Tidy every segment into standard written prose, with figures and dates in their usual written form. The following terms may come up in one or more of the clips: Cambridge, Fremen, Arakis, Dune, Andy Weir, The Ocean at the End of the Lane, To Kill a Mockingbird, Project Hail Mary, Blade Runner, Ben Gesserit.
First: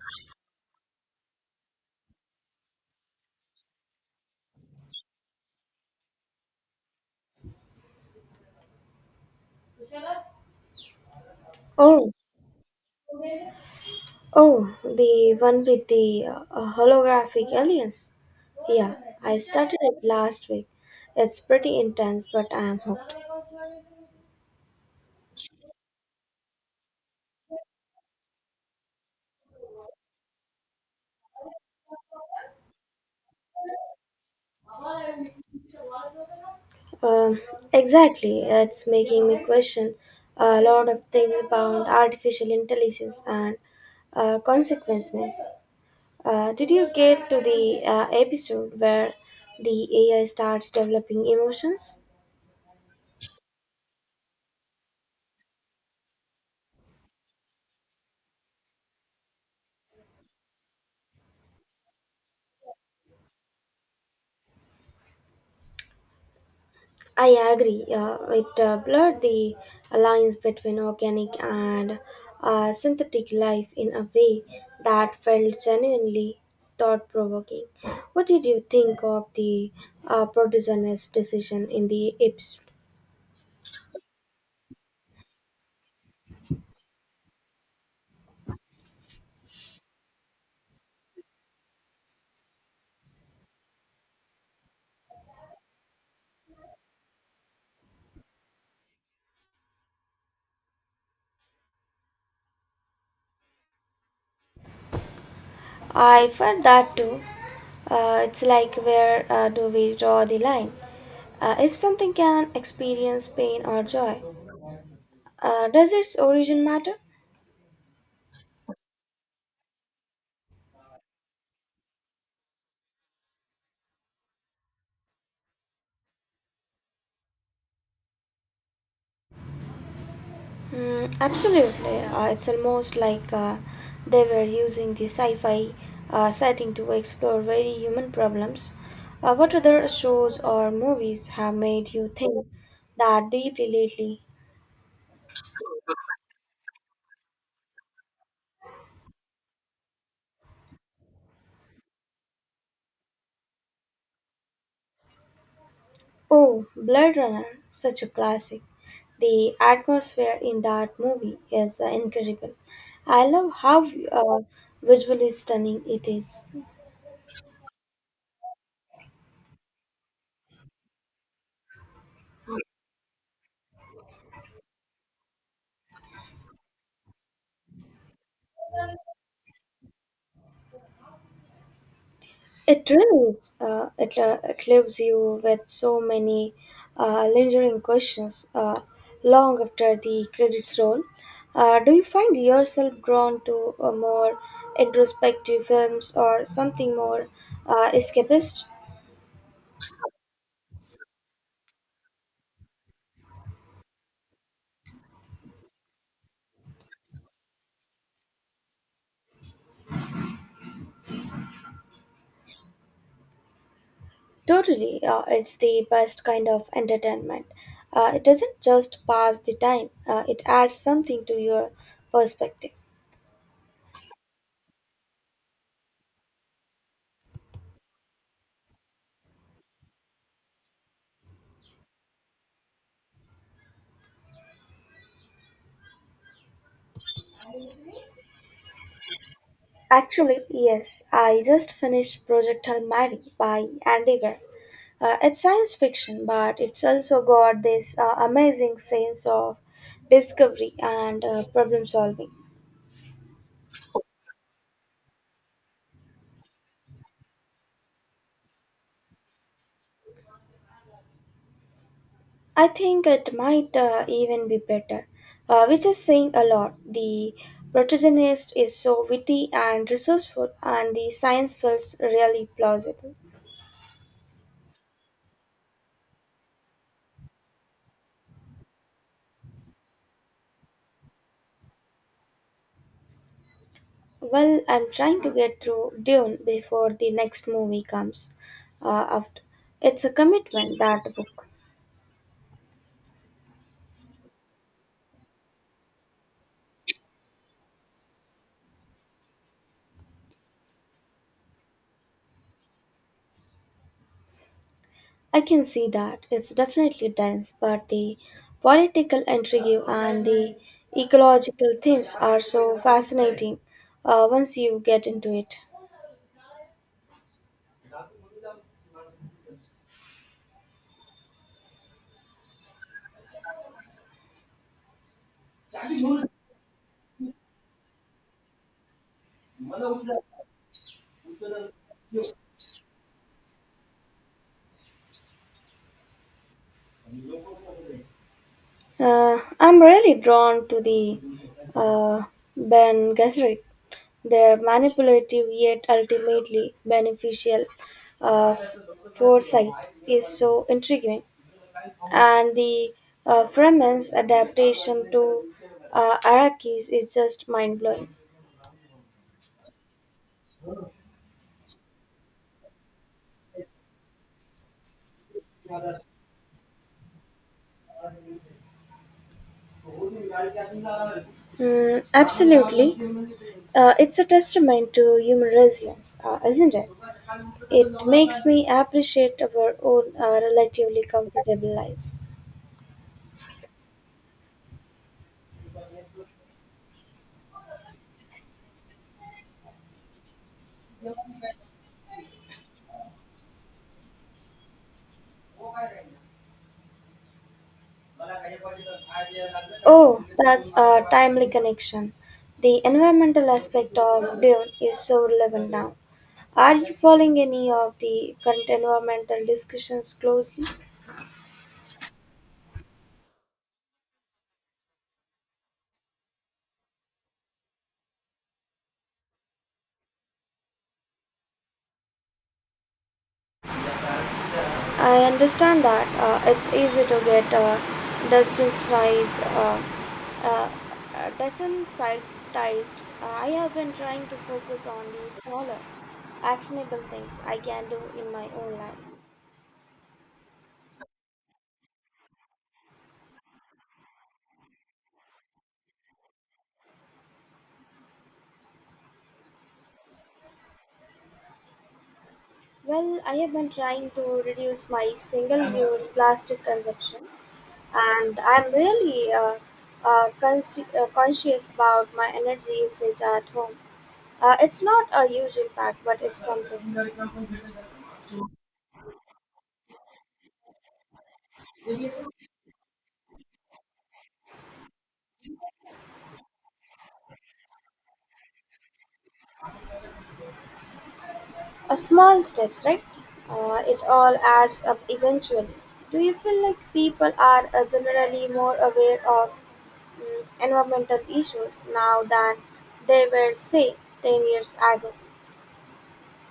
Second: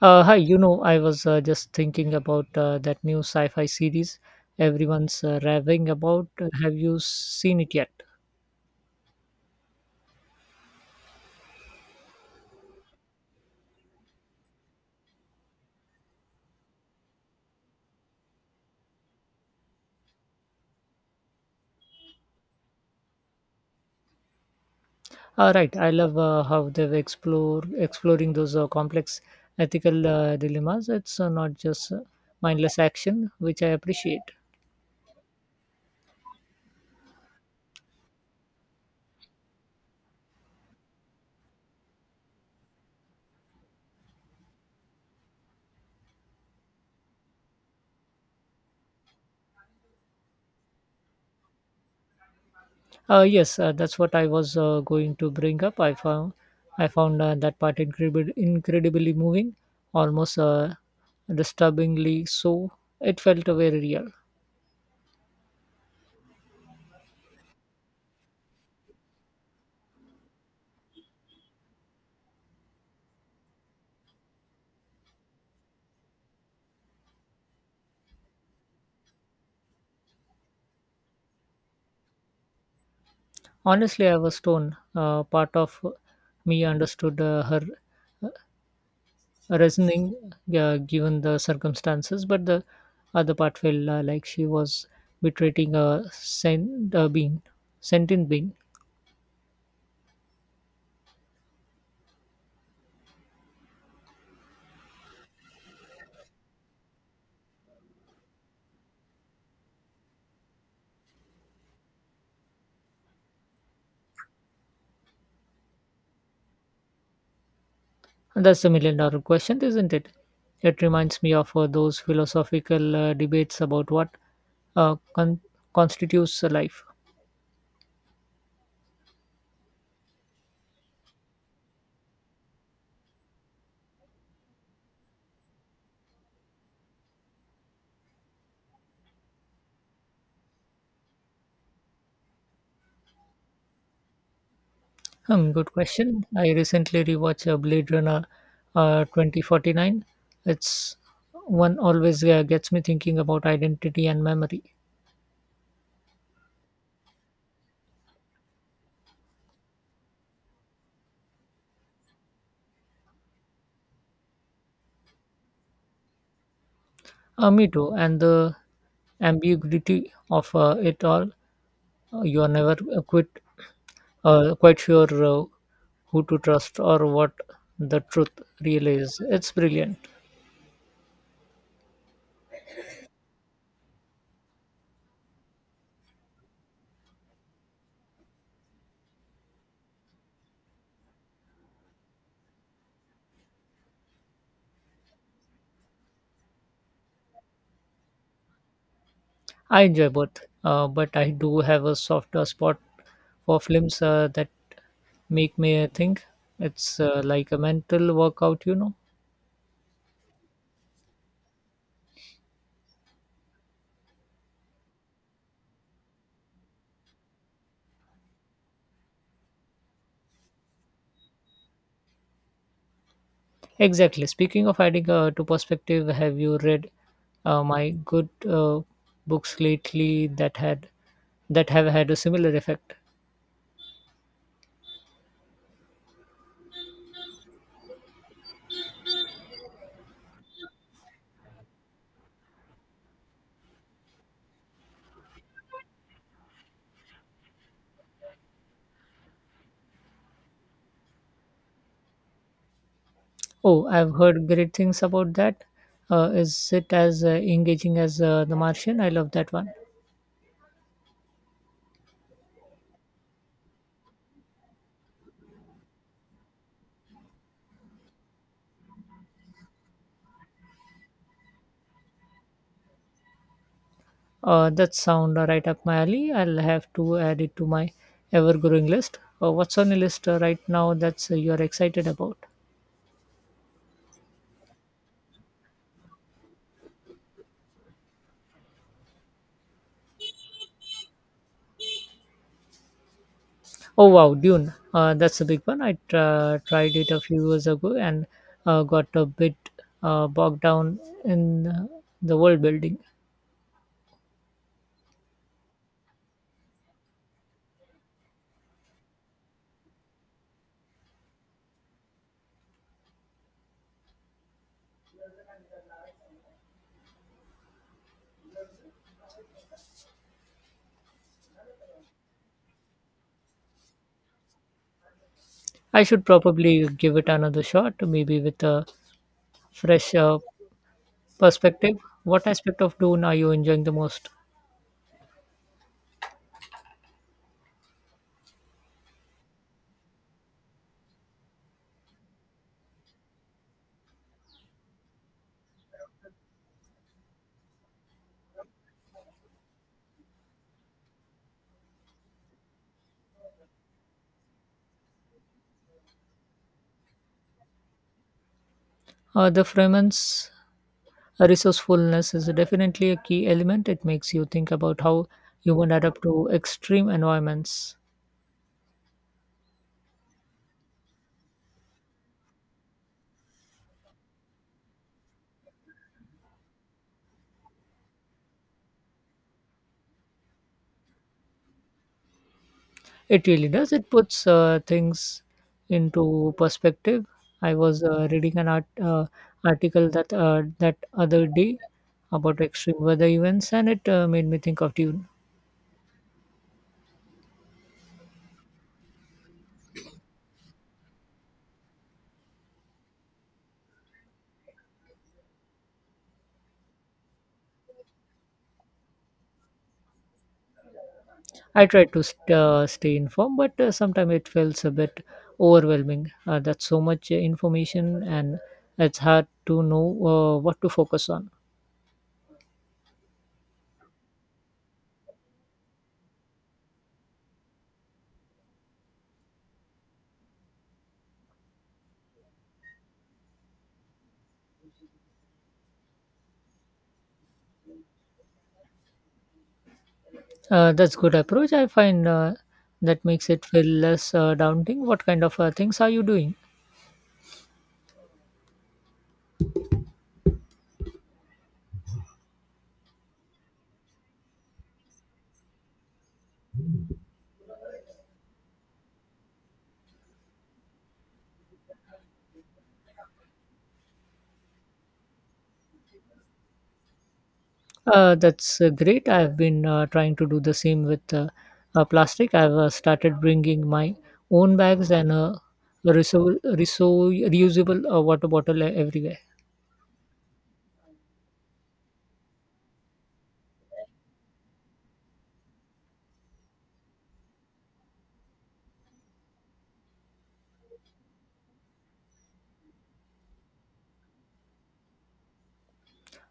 Hi, you know, I was just thinking about that new sci-fi series everyone's raving about. Have you seen it yet? Oh, oh, the one with the holographic aliens. Yeah, I started it last week. It's pretty intense, but I am hooked. All right, I love how they've explore exploring those complex ethical dilemmas. It's not just mindless action, which I appreciate. Um, exactly, it's making me question a lot of things about artificial intelligence and consequences. Did you get to the episode where the AI starts developing emotions? Yes, that's what I was going to bring up. I found that part incredibly moving, almost disturbingly so. It felt very real. I agree. It blurred the lines between organic and synthetic life in a way that felt genuinely thought provoking. What did you think of the protagonist's decision in the episode? Honestly, I was torn. Part of me understood her uh, reasoning given the circumstances, but the other part felt like she was betraying a sentient being. I felt that too. It's like where do we draw the line? If something can experience pain or joy, does its origin matter? And that's a million dollar question, isn't it? It reminds me of those philosophical debates about what uh, con- constitutes a life. Mm, absolutely. It's almost like they were using the sci fi setting to explore very human problems. What other shows or movies have made you think that deeply lately? Good question. I recently rewatched Blade Runner 2049. It's one always gets me thinking about identity and memory. Oh, Blade Runner, such a classic. The atmosphere in that movie is incredible. I love how visually stunning it is. Me too. And the ambiguity of it all. You are never quite sure who to trust or what the truth really is. It's brilliant. It really is. It leaves you with so many lingering questions long after the credits roll. Do you find yourself drawn to a more introspective films or something more escapist? I enjoy both, but I do have a softer spot for films that make me think. It's like a mental workout, you know. Totally, it's the best kind of entertainment. It doesn't just pass the time, it adds something to your perspective. Exactly. Speaking of adding to perspective, have you read my good books lately that have had a similar effect? Actually, yes, I just finished Project Hail Mary by Andy Weir. It's science fiction, but it's also got this amazing sense of discovery and problem solving. Oh, I've heard great things about that. Is it as engaging as The Martian? I love that one. I think it might even be better, which is saying a lot. The protagonist is so witty and resourceful, and the science feels really plausible. That sound right up my alley. I'll have to add it to my ever-growing list. What's on your list right now that's you're excited about? Well, I'm trying to get through Dune before the next movie comes out. It's a commitment, that book. Oh wow, Dune. That's a big one. I tried it a few years ago and got a bit bogged down in the world building. I can see that. It's definitely dense, but the political intrigue and the ecological themes are so fascinating once you get into it. I should probably give it another shot, maybe with a fresh perspective. What aspect of Dune are you enjoying the most? I'm really drawn to the uh, Ben Gesserit. Their manipulative yet ultimately beneficial uh, foresight is so intriguing. And the Fremen's adaptation to Arakis is just mind blowing. The Fremen's Resourcefulness is definitely a key element. It makes you think about how humans adapt to extreme environments. Mm, absolutely. It's a testament to human resilience, isn't it? It makes me appreciate our own relatively comfortable lives. It really does. It puts things into perspective. I was reading an article that other day about extreme weather events, and it made me think of Dune. Oh, that's a timely connection. The environmental aspect of Dune is so relevant now. Are you following any of the current environmental discussions closely? I tried to stay informed, but sometimes it feels a bit overwhelming. That's so much information, and it's hard to know what to focus on. I understand that it's easy to get desensitized. Uh, Desensitized. I have been trying to focus on these smaller, actionable things I can do in my own life. That's good approach. I find that makes it feel less daunting. What kind of things are you doing? Well, I have been trying to reduce my single-use plastic consumption, and I'm really conscious about my energy usage at home. It's not a huge impact, but it's something. That's great. I've been trying to do the same with plastic. I've started bringing my own bags and a reusable water bottle everywhere. A small steps, right? It all adds up eventually. Do you feel like people are generally more aware of environmental issues now than they were, say, 10 years ago?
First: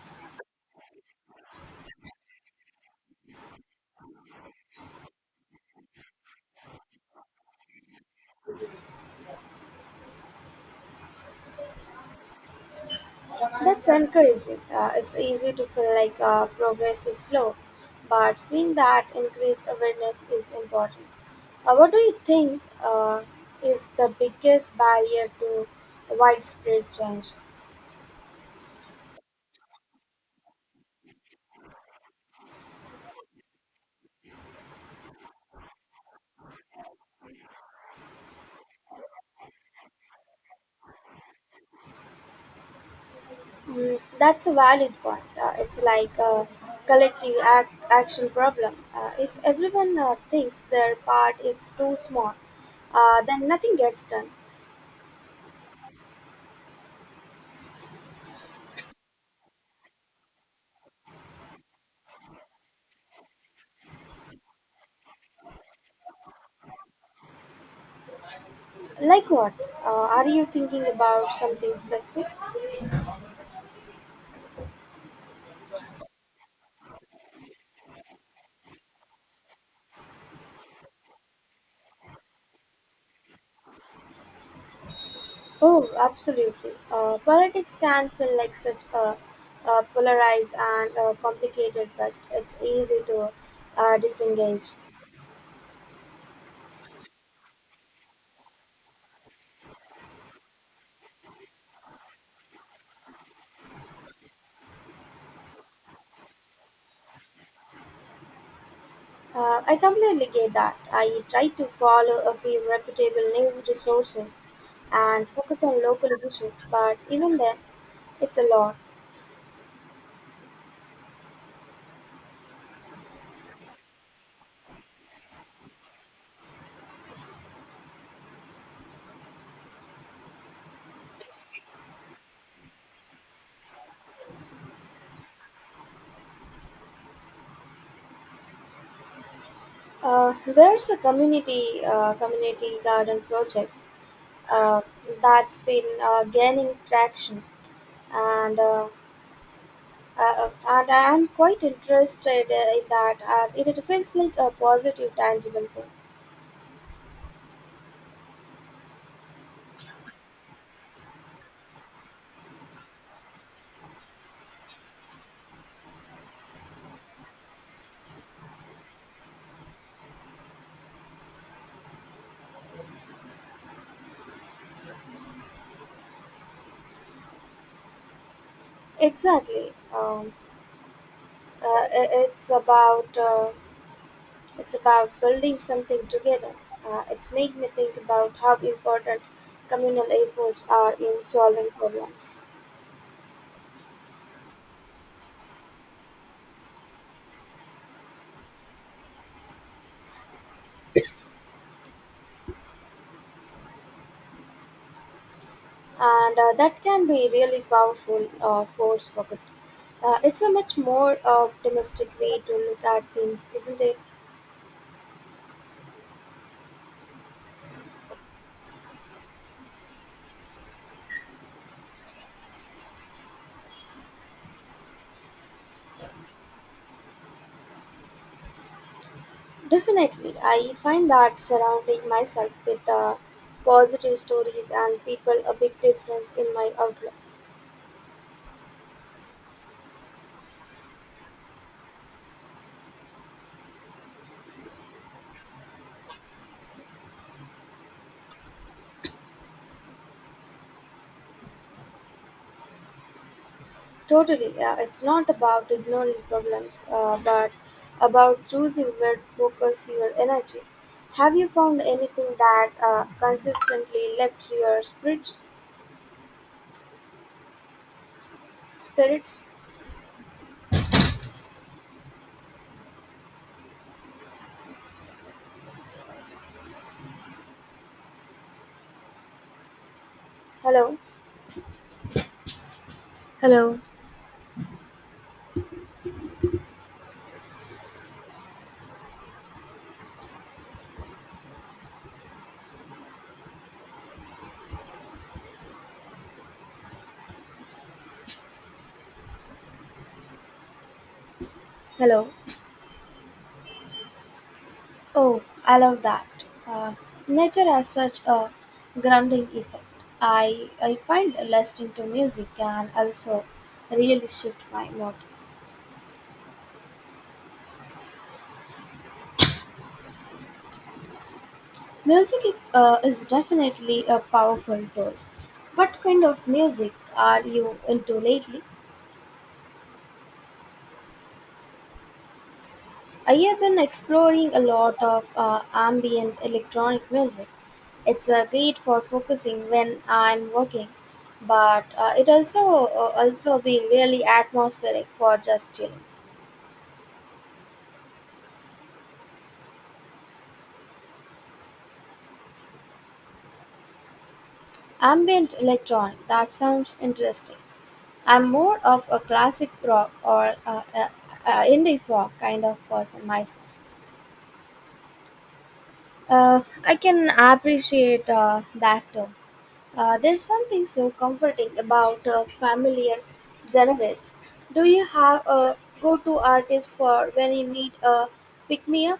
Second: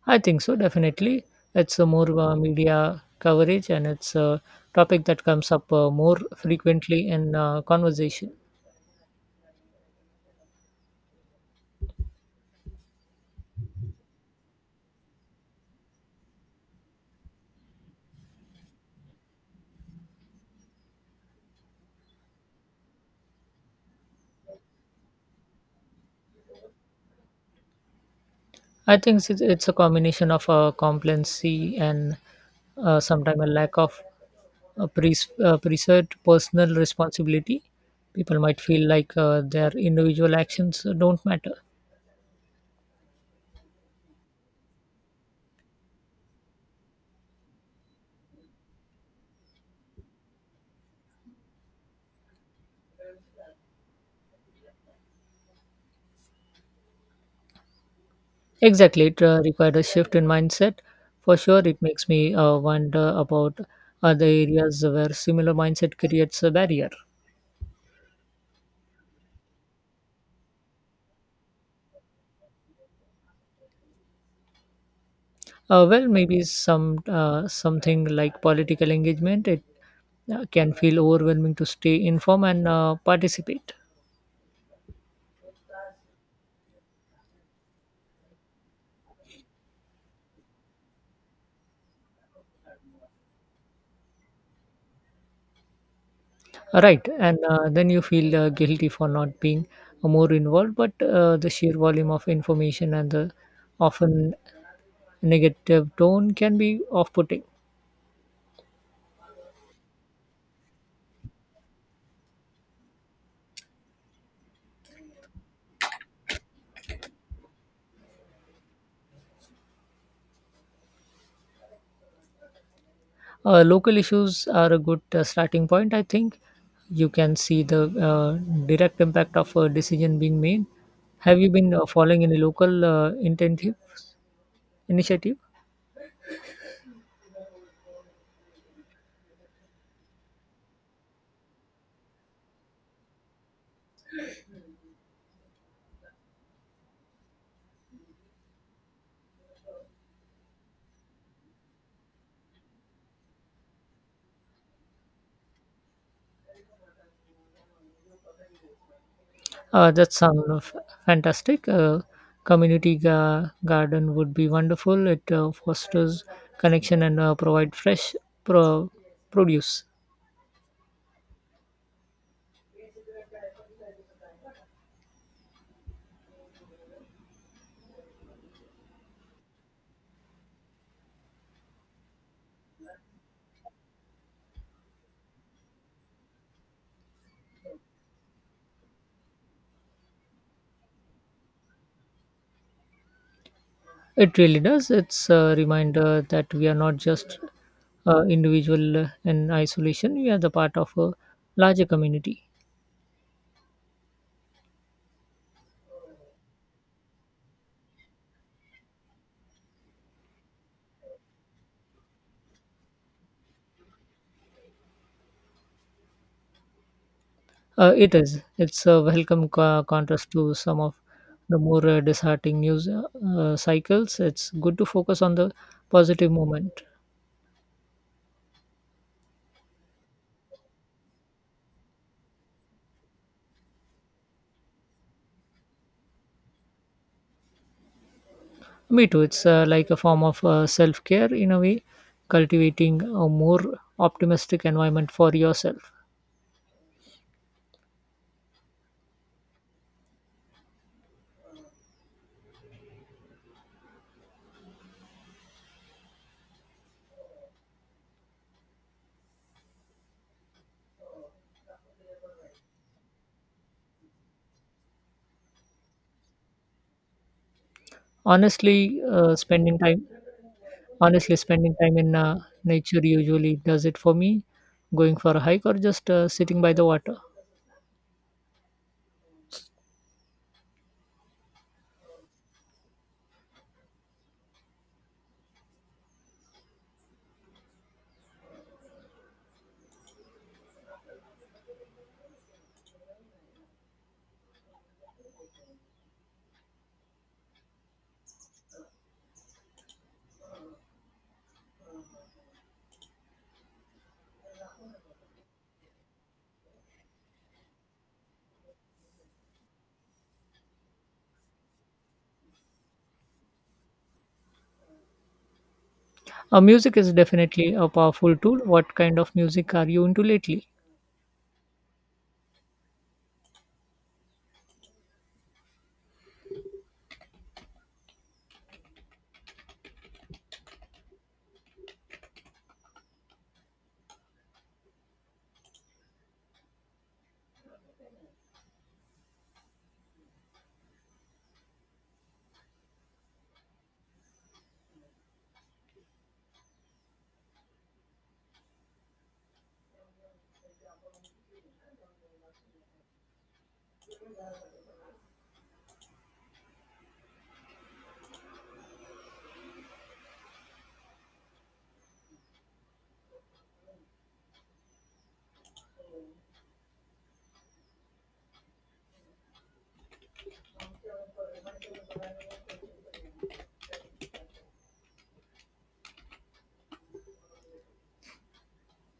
I think so, definitely. It's more media coverage and it's a topic that comes up more frequently in conversation. That's encouraging. It's easy to feel like progress is slow, but seeing that increased awareness is important. What do you think is the biggest barrier to widespread change? It's a combination of complacency and sometimes a lack of a preserved personal responsibility. People might feel like their individual actions don't matter. Mm, that's a valid point. It's like a collective ac action problem. If everyone thinks their part is too small, then nothing gets done. Exactly, it required a shift in mindset. For sure, it makes me wonder about other areas where similar mindset creates a barrier. Like what? Are you thinking about something specific? Well, maybe something like political engagement. It can feel overwhelming to stay informed and participate. Oh, absolutely. Politics can feel like a polarized and complicated beast. It's easy to disengage. Right, and then you feel guilty for not being more involved, but the sheer volume of information and the often negative tone can be off putting. I completely get that. I try to follow a few reputable news resources and focus on local issues, but even then, it's a lot. Local issues are a good starting point, I think. You can see the direct impact of a decision being made. Have you been following any local intentive initiative? There's a community garden project uh, that's been gaining traction, and uh, and I'm quite interested in that. It feels like a positive, tangible thing. That sounds fantastic. Community garden would be wonderful. It fosters connection and provide fresh pro- produce. Exactly. Uh, it's about It's about building something together. It's made me think about how important communal efforts are in solving problems. It really does. It's a reminder that we are not just individual in isolation. We are the part of a larger community. And that can be really powerful force for good. It's a much more optimistic way to look at things, isn't it? It is. It's a welcome contrast to some of the more disheartening news cycles. It's good to focus on the positive moment. Definitely. I find that surrounding myself with positive stories and people a big difference in my outlook. Me too. It's like a form of self care in a way, cultivating a more optimistic environment for yourself. Totally, yeah, it's not about ignoring problems, but about choosing where to focus your energy. Have you found anything that consistently lifts your spirits? Honestly, uh, Spirits? spending time Honestly, spending time in nature usually does it for me. Going for a hike or just sitting by the water. Hello, hello, hello. Oh, I love that. Uh, Nature has such a grounding effect. I find listening to music can also really shift my mood. Music is definitely a powerful tool. What kind of music are you into lately? Music is definitely a powerful tool. What kind of music are you into lately? I have been exploring a lot of ambient electronic music. It's great for focusing when I'm working, but it also also be really atmospheric for just chilling. Ambient electronic that sounds interesting. I'm more of a classic rock or indie folk kind of person myself. I can appreciate that term. There's something so comforting about familiar genres. Do you have a go-to artist for when you need a pick-me-up?